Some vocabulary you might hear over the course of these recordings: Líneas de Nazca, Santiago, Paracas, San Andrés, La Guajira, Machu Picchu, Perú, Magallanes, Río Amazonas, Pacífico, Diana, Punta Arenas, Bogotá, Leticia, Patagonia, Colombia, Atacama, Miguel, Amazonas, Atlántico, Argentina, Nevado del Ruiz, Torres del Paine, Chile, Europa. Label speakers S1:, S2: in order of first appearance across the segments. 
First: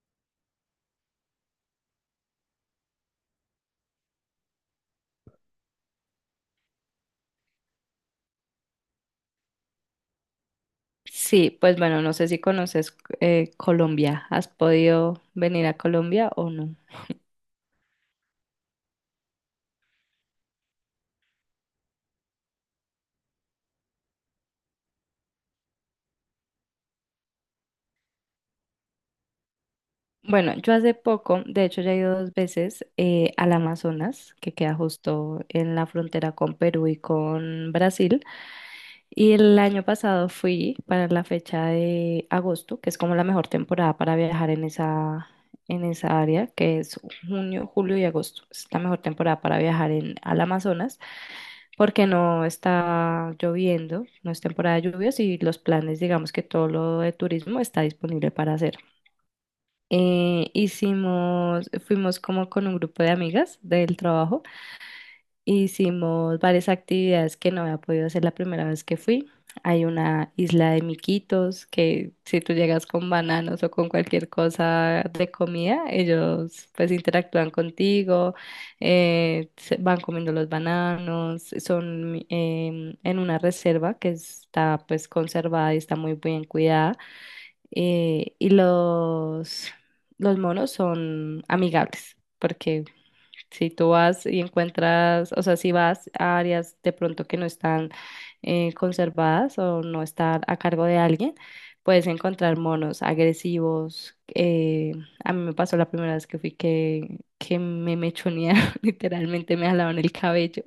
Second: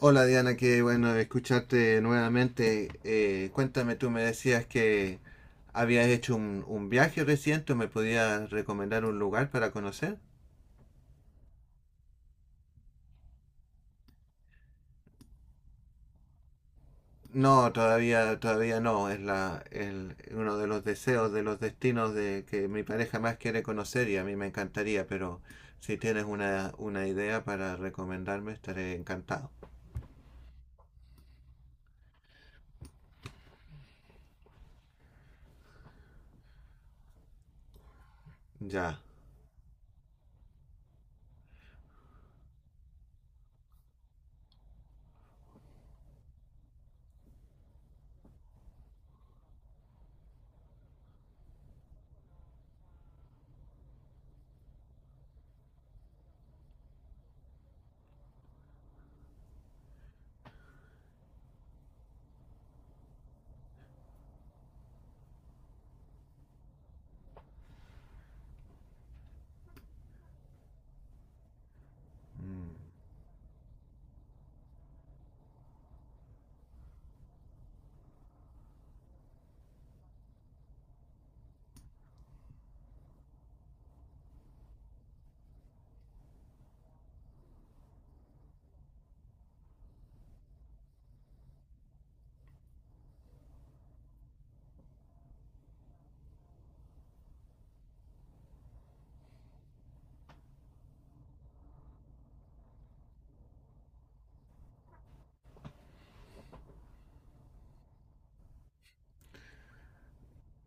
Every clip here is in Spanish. S1: Hola Diana, qué bueno escucharte nuevamente. Cuéntame, tú me decías que habías hecho un viaje reciente, ¿me podías recomendar un lugar para conocer?
S2: Sí, pues bueno, no sé si conoces Colombia. ¿Has podido venir a Colombia o no?
S1: No, todavía no. Es uno de los deseos, de los destinos de que mi pareja más quiere conocer y a mí me encantaría, pero si tienes una idea para recomendarme, estaré encantado.
S2: Bueno, yo hace poco, de hecho ya he ido dos veces al Amazonas, que queda justo en la frontera con Perú y con Brasil.
S1: Ya.
S2: Y el año pasado fui para la fecha de agosto, que es como la mejor temporada para viajar en esa área, que es junio, julio y agosto. Es la mejor temporada para viajar al Amazonas. Porque no está lloviendo, no es temporada de lluvias y los planes, digamos que todo lo de turismo está disponible para hacer. Fuimos como con un grupo de amigas del trabajo. Hicimos varias actividades que no había podido hacer la primera vez que fui. Hay una isla de miquitos que si tú
S1: Mm.
S2: llegas con bananos o con cualquier cosa de comida, ellos pues interactúan contigo, van comiendo los bananos, son en una reserva que está pues conservada y está muy bien cuidada. Y los monos son amigables. Porque si tú vas y encuentras, o sea, si vas a áreas de pronto que no están conservadas o no están a cargo de alguien, puedes encontrar monos agresivos. A mí me pasó la primera vez que fui que me mechonearon, literalmente me jalaban el cabello.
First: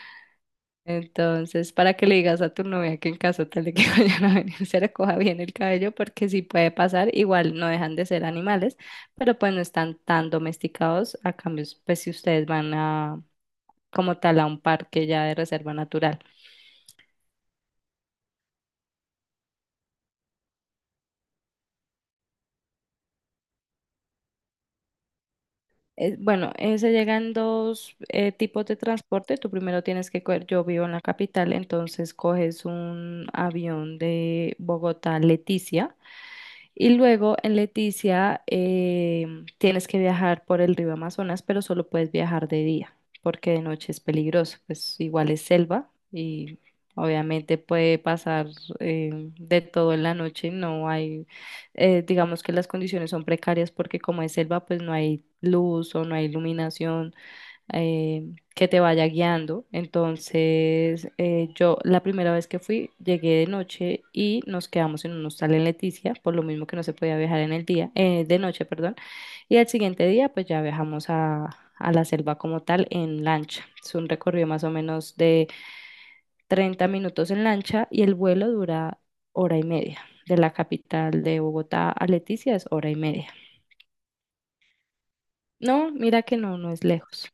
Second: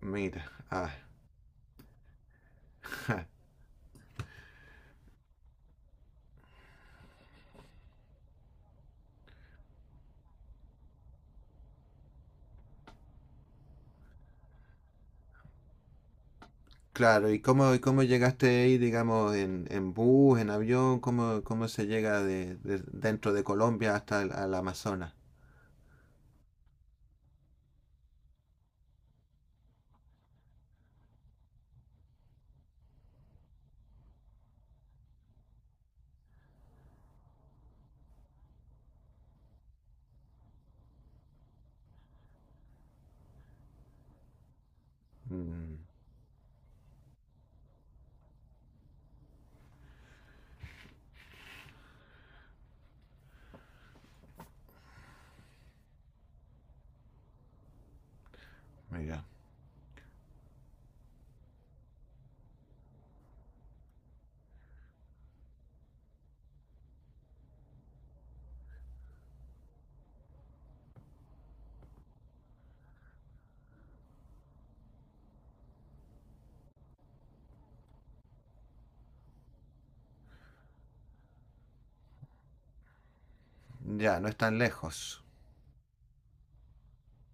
S1: Mira. Ah.
S2: Entonces, para que le digas a tu novia que en caso tal de que vayan a venir, se recoja bien el cabello, porque sí puede pasar, igual no dejan de ser animales, pero pues no están tan domesticados. A cambio, pues si ustedes van a como tal a un parque ya de reserva natural.
S1: Claro, ¿y cómo llegaste ahí, digamos, en bus, en avión? ¿Cómo se llega dentro de Colombia hasta el al Amazonas?
S2: Bueno, se llegan dos tipos de transporte. Tú primero tienes que coger, yo vivo en la capital, entonces coges un avión de Bogotá a Leticia y luego en Leticia tienes que viajar por el río Amazonas, pero solo puedes viajar de día porque de noche es peligroso, pues igual es
S1: Mm,
S2: selva y obviamente puede pasar de todo en la noche. No hay, digamos que las condiciones son precarias porque como es selva, pues no hay luz o no hay iluminación eh, que te vaya
S1: mira,
S2: guiando. Entonces, yo la primera vez que fui, llegué de noche y nos quedamos en un hostal en Leticia, por lo mismo que no se podía viajar en el día, de noche, perdón. Y al siguiente día, pues ya viajamos a la selva como tal en lancha. Es un recorrido más o menos de 30 minutos en lancha y el vuelo dura hora y media. De la capital de Bogotá a Leticia es hora y media.
S1: ya, no es tan lejos.
S2: No, mira que no, no es lejos.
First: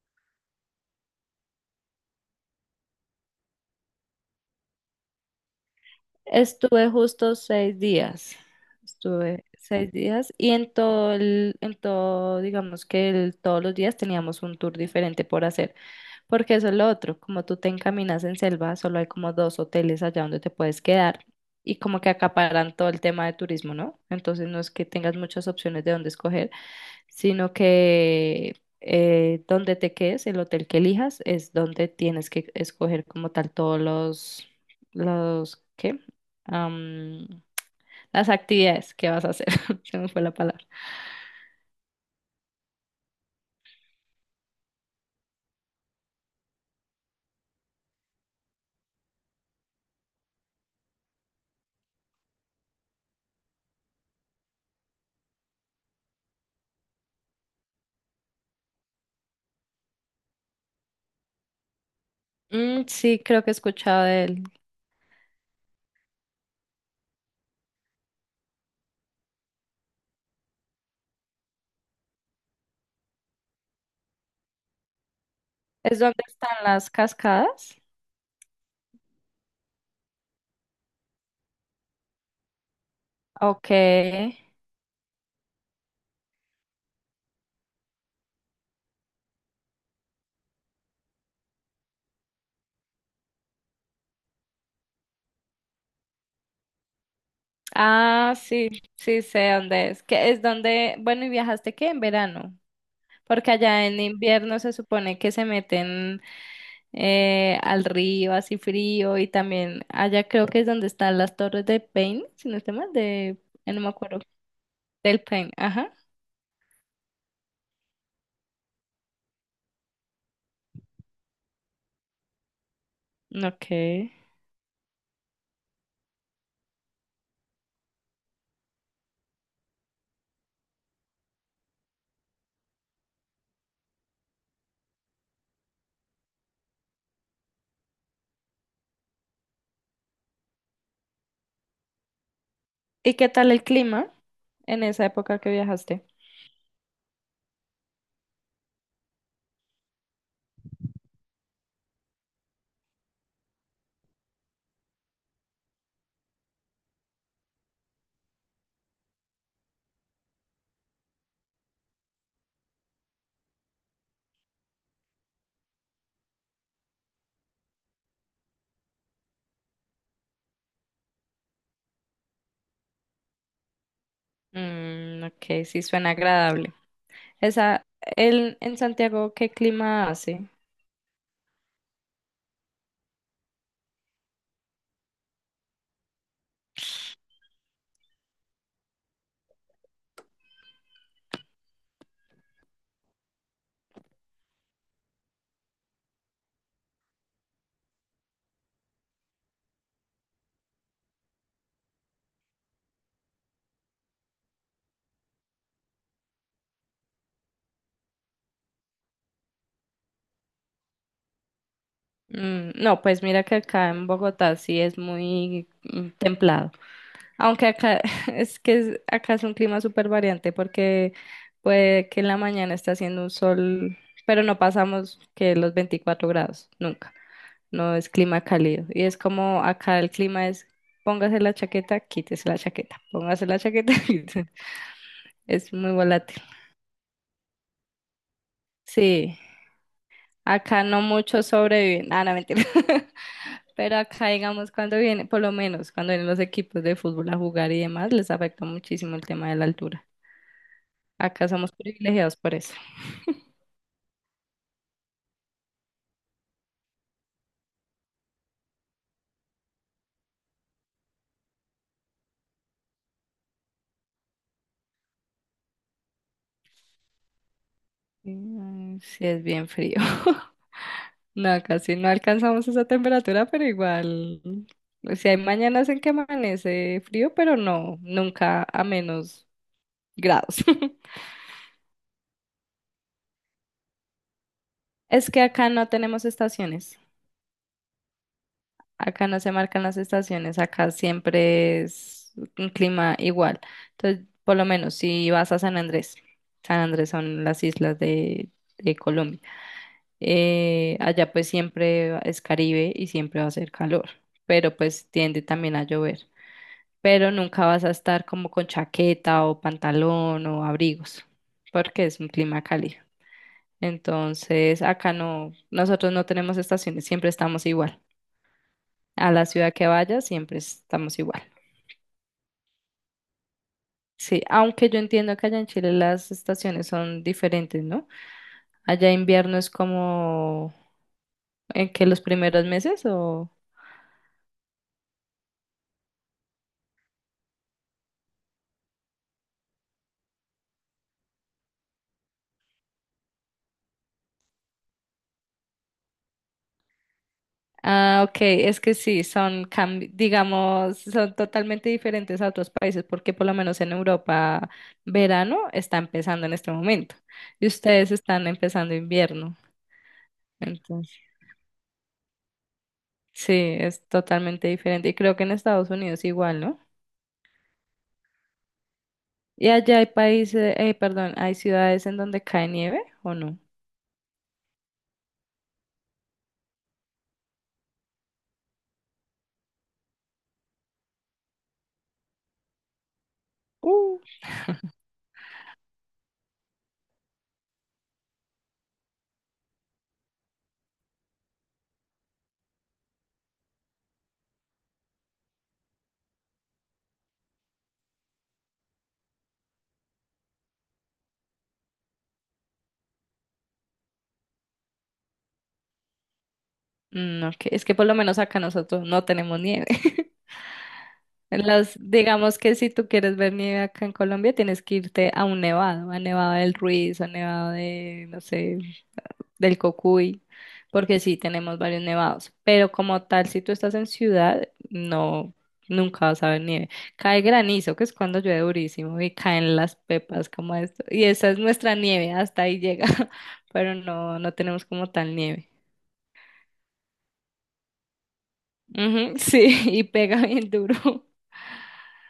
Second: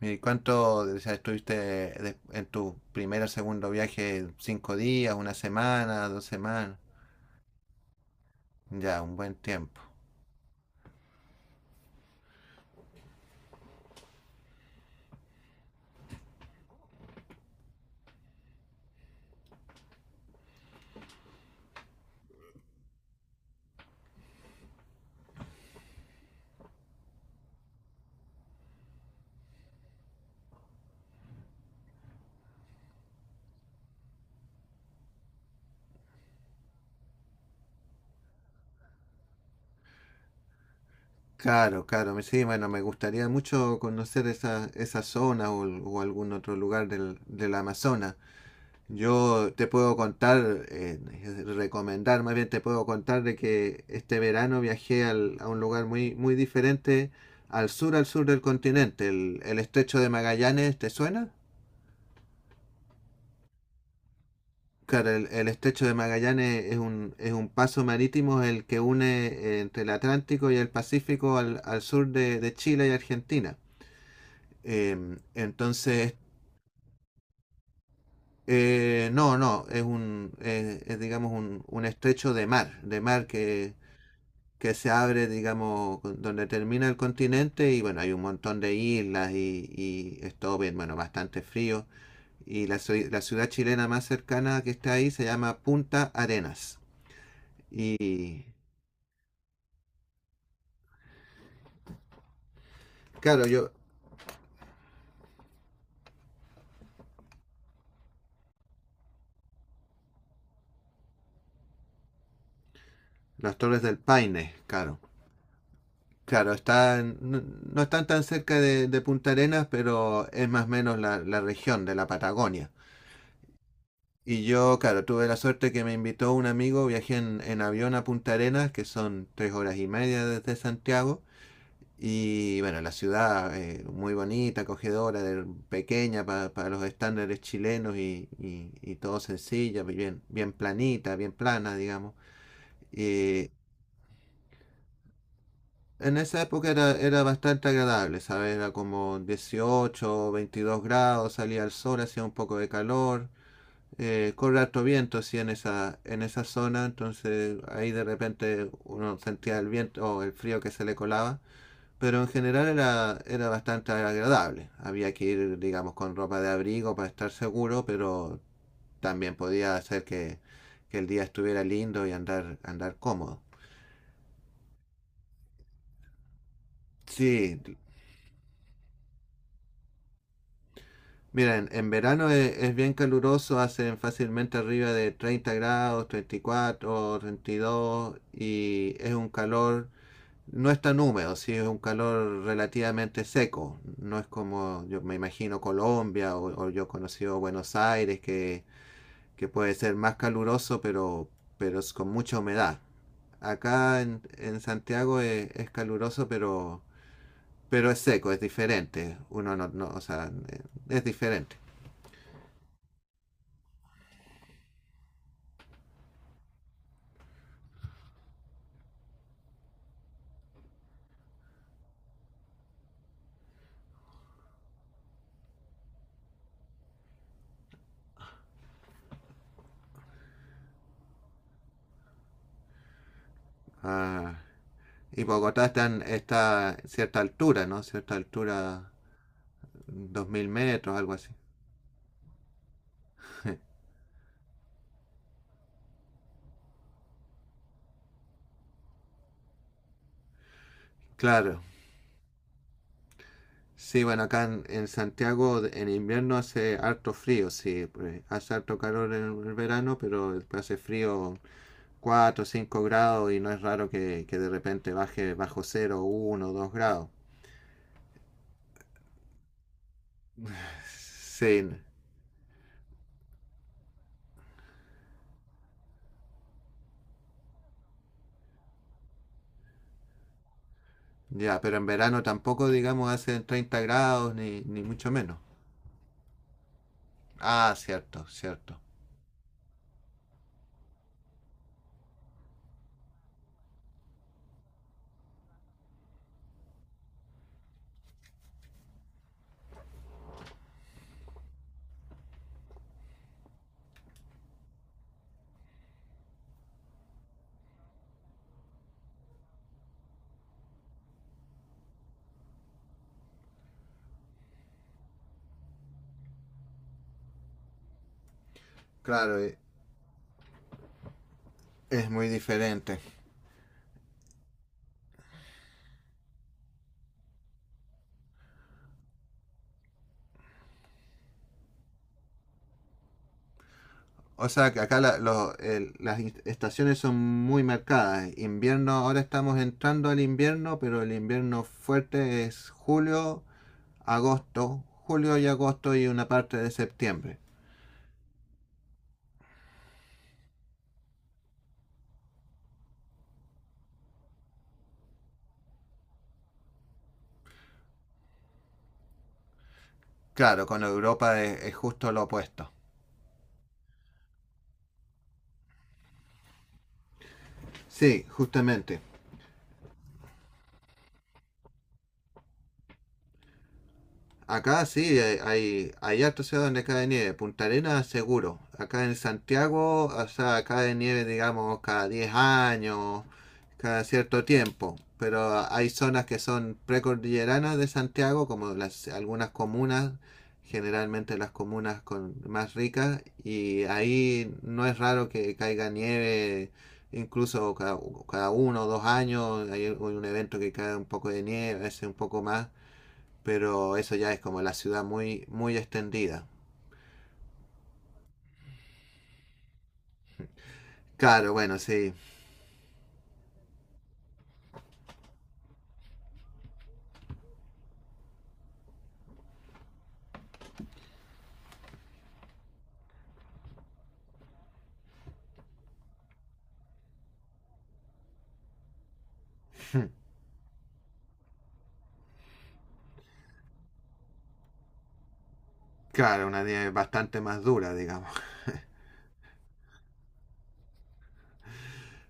S1: ¿Y cuánto, o sea, en tu primer o segundo viaje? ¿Cinco días, una semana, dos semanas?
S2: Estuve justo 6 días.
S1: Ya, un buen
S2: Estuve
S1: tiempo.
S2: 6 días y en todo el, digamos que todos los días teníamos un tour diferente por hacer, porque eso es lo otro. Como tú te encaminas en selva, solo hay como dos hoteles allá donde te puedes quedar y como que acaparan todo el tema de turismo, ¿no? Entonces no es que tengas muchas opciones de dónde escoger, sino que donde te quedes, el hotel que elijas, es donde tienes que escoger como tal todos los, ¿qué? Am, las actividades que vas a hacer. Se me fue la palabra.
S1: Claro, claro, sí, bueno, me gustaría mucho conocer esa zona o algún otro lugar del Amazonas. Yo te puedo contar, recomendar, más bien te puedo contar de que este verano a un lugar muy, muy diferente al sur del continente. El estrecho de Magallanes, ¿te suena?
S2: Mm, sí, creo que he escuchado de él.
S1: Claro, el estrecho de Magallanes es un paso marítimo el que une entre el Atlántico y el Pacífico al sur de Chile y Argentina.
S2: ¿Es
S1: Entonces,
S2: donde están las cascadas?
S1: no, es un, es, digamos un estrecho de mar
S2: Ok.
S1: que se abre, digamos, donde termina el continente y bueno, hay un montón de islas y es todo bien, bueno, bastante frío. Y la ciudad chilena más cercana que está ahí se llama Punta Arenas.
S2: Ah,
S1: Y
S2: sí, sí sé dónde es. Que es donde, bueno, ¿y viajaste qué? En verano.
S1: claro,
S2: Porque
S1: yo,
S2: allá en invierno se supone que se meten al río así frío y también allá creo que es donde están las torres de Paine, si no estoy mal, de,
S1: las
S2: no
S1: Torres
S2: me
S1: del
S2: acuerdo,
S1: Paine, claro.
S2: del Paine, ajá,
S1: Claro, están, no, no están tan cerca de Punta Arenas, pero es más o menos la región de la Patagonia.
S2: ok.
S1: Y yo, claro, tuve la suerte que me invitó un amigo, viajé en avión a Punta Arenas, que son tres horas y media desde Santiago. Y bueno, la ciudad muy bonita, acogedora, para los estándares chilenos y, y todo sencilla, bien, bien planita, bien plana, digamos.
S2: ¿Y qué
S1: Y
S2: tal el clima en esa época que viajaste?
S1: en esa época era, era bastante agradable, ¿sabes? Era como 18 o 22 grados, salía el sol, hacía un poco de calor, corre harto viento, sí, en esa zona, entonces ahí de repente uno sentía el viento o el frío que se le colaba. Pero en general era, era bastante agradable. Había que ir, digamos, con ropa de abrigo para estar seguro, pero también podía hacer que el día estuviera lindo y andar, andar cómodo.
S2: Mm, ok, sí suena agradable.
S1: Sí,
S2: Esa, en Santiago, ¿qué clima hace?
S1: miren, en verano es bien caluroso, hacen fácilmente arriba de 30 grados, 34, 32 y dos, y es un calor... No es tan húmedo, sí, es un calor relativamente seco. No es como, yo me imagino, Colombia o yo he conocido Buenos Aires, que puede ser más caluroso, pero es con mucha humedad. Acá en Santiago es caluroso, pero es seco, es diferente. Uno no, no o sea, es diferente.
S2: Mm, no, pues mira que acá en Bogotá sí es muy templado. Aunque acá acá es un clima súper variante porque puede que en la mañana esté haciendo un sol, pero no pasamos que los 24 grados, nunca. No es clima cálido. Y es como acá el clima es póngase la chaqueta, quítese la chaqueta, póngase la chaqueta,
S1: Ah,
S2: quítese.
S1: y Bogotá
S2: Es
S1: está
S2: muy
S1: en
S2: volátil.
S1: esta cierta altura, ¿no? Cierta altura,
S2: Sí,
S1: 2000
S2: acá
S1: metros,
S2: no
S1: algo así.
S2: muchos sobreviven. Ah, no, mentira. Pero acá, digamos, por lo menos cuando vienen los equipos de fútbol a jugar y demás, les afecta muchísimo el tema de la altura. Acá
S1: Claro.
S2: somos privilegiados por eso.
S1: Sí, bueno, acá en Santiago en invierno hace harto frío, sí, pues, hace harto calor en el verano, pero después hace frío 4 o 5 grados y no es raro que de repente baje bajo 0, 1, 2 grados.
S2: Mm, sí, es bien frío. No,
S1: Sí,
S2: casi no alcanzamos esa temperatura, pero igual. O sea, hay mañanas en que amanece frío, pero no, nunca a menos grados.
S1: ya, pero en verano tampoco, digamos, hacen 30 grados ni, ni mucho
S2: Es
S1: menos.
S2: que acá no tenemos estaciones.
S1: Ah, cierto, cierto.
S2: Acá no se marcan las estaciones. Acá siempre es un clima igual. Entonces, por lo menos si vas a San Andrés, San Andrés son las islas de Colombia. Allá pues siempre es Caribe y siempre va a ser calor, pero pues tiende también a llover. Pero nunca vas a estar como con chaqueta o pantalón o abrigos, porque es un clima cálido. Entonces, acá no, nosotros no tenemos estaciones, siempre estamos igual. A
S1: Claro,
S2: la ciudad que vayas, siempre estamos igual.
S1: es muy diferente.
S2: Sí, aunque yo entiendo que allá en Chile las estaciones son diferentes, ¿no? Allá invierno es como en que los primeros meses o...
S1: O sea, que acá las estaciones son muy marcadas. Invierno, ahora estamos entrando al invierno, pero el invierno fuerte es julio, agosto, julio y agosto y una parte de septiembre.
S2: Ah, ok, es que sí, digamos, son totalmente diferentes a otros países, porque por lo menos en Europa verano está empezando en este momento y ustedes están empezando invierno.
S1: Claro, con
S2: Entonces,
S1: Europa es justo lo opuesto.
S2: sí, es totalmente diferente. Y creo que en Estados Unidos igual, ¿no?
S1: Sí, justamente.
S2: Y allá hay países, perdón, hay ciudades en donde cae nieve o no.
S1: Acá sí, hay hartos ciudades donde cae nieve. Punta Arenas, seguro. Acá en Santiago, o sea, cae nieve, digamos, cada 10 años, cada
S2: Uh,
S1: cierto tiempo. Pero hay zonas que son precordilleranas de Santiago, como las, algunas comunas, generalmente las comunas con, más ricas, y ahí no es raro que caiga nieve, incluso cada, cada 1 o 2 años, hay un evento que cae un poco de nieve, a veces un poco más. Pero eso ya es como la ciudad muy, muy extendida.
S2: No, que es que por lo menos acá nosotros no tenemos nieve.
S1: Claro, bueno, sí.
S2: Digamos que si tú quieres ver nieve acá en Colombia, tienes que irte a un nevado, a Nevado del Ruiz, a Nevado de, no sé, del Cocuy, porque sí, tenemos varios nevados. Pero como tal, si tú estás en ciudad, no, nunca vas a ver nieve. Cae granizo, que es cuando llueve durísimo, y caen las pepas como esto. Y esa es nuestra nieve, hasta ahí llega, pero no, no tenemos como tal nieve.
S1: Claro, una nieve bastante más dura, digamos.
S2: Ujú, sí, y pega bien duro.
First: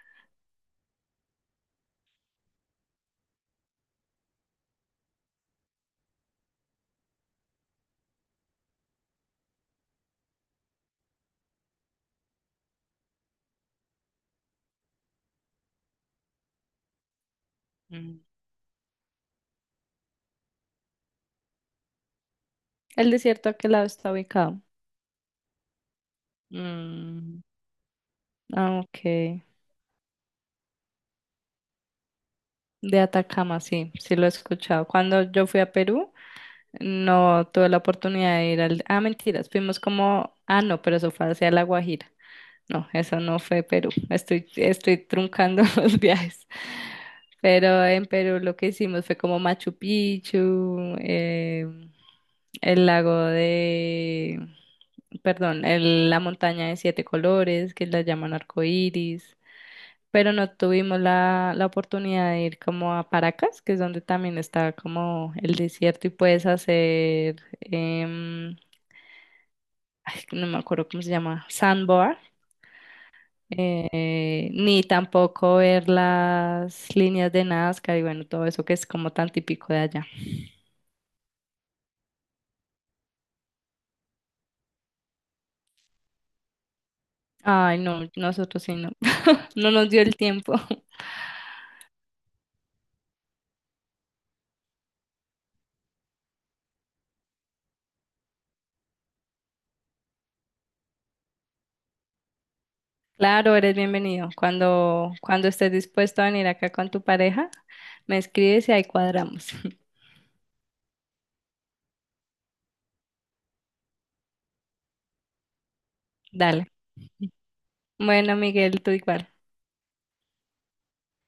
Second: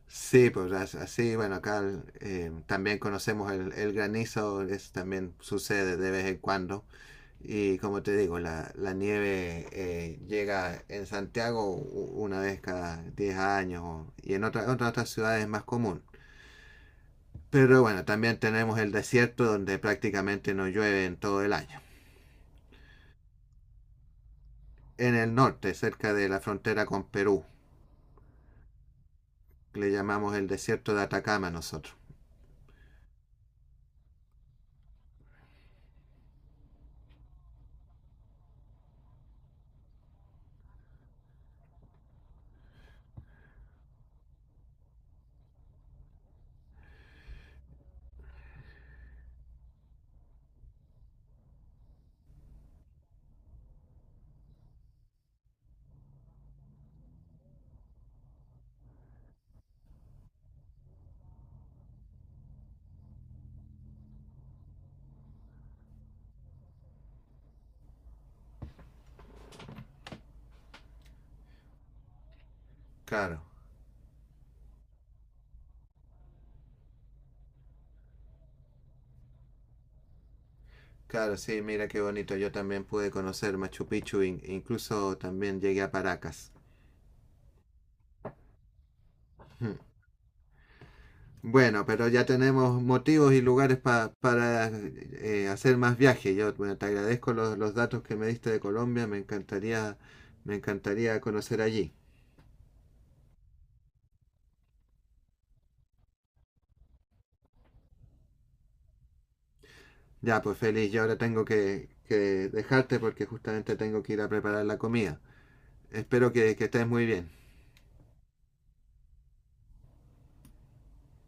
S1: Sí, pues así, bueno, acá también conocemos el granizo, eso también sucede de vez en cuando. Y como te digo, la nieve llega en Santiago una vez cada 10 años y en otras ciudades es más común. Pero bueno,
S2: Mm.
S1: también tenemos el desierto donde prácticamente no llueve en todo el año.
S2: ¿El desierto a qué lado está ubicado?
S1: En el norte, cerca de la frontera con
S2: Mm,
S1: Perú.
S2: ah, ok.
S1: Le llamamos el desierto de Atacama nosotros.
S2: De Atacama, sí, sí lo he escuchado. Cuando yo fui a Perú, no tuve la oportunidad de ir al... Ah, mentiras, fuimos como... Ah, no, pero eso fue hacia La Guajira. No, eso no fue Perú. Estoy truncando los viajes. Pero en Perú lo que hicimos fue como Machu Picchu, el lago de... Perdón, la montaña de siete colores, que la llaman arcoíris. Pero no tuvimos la oportunidad de ir como a Paracas, que es donde también está como el desierto y puedes hacer, ay, no me acuerdo cómo se llama, sandboard,
S1: Claro,
S2: ni tampoco ver las líneas de Nazca y bueno, todo eso que es como tan típico de allá.
S1: claro, sí, mira qué bonito. Yo también pude conocer Machu Picchu e incluso también llegué a Paracas.
S2: Ay, no, nosotros sí no, no nos dio el tiempo.
S1: Bueno, pero ya tenemos motivos y lugares para hacer más viajes. Yo bueno, te agradezco los datos que me diste de Colombia. Me encantaría conocer allí.
S2: Claro, eres bienvenido. Cuando estés dispuesto a venir acá con tu pareja, me escribes y ahí cuadramos.
S1: Ya, pues feliz. Yo ahora tengo que dejarte porque justamente tengo que ir a preparar la comida. Espero que
S2: Dale.
S1: estés muy bien.
S2: Bueno, Miguel, tú igual.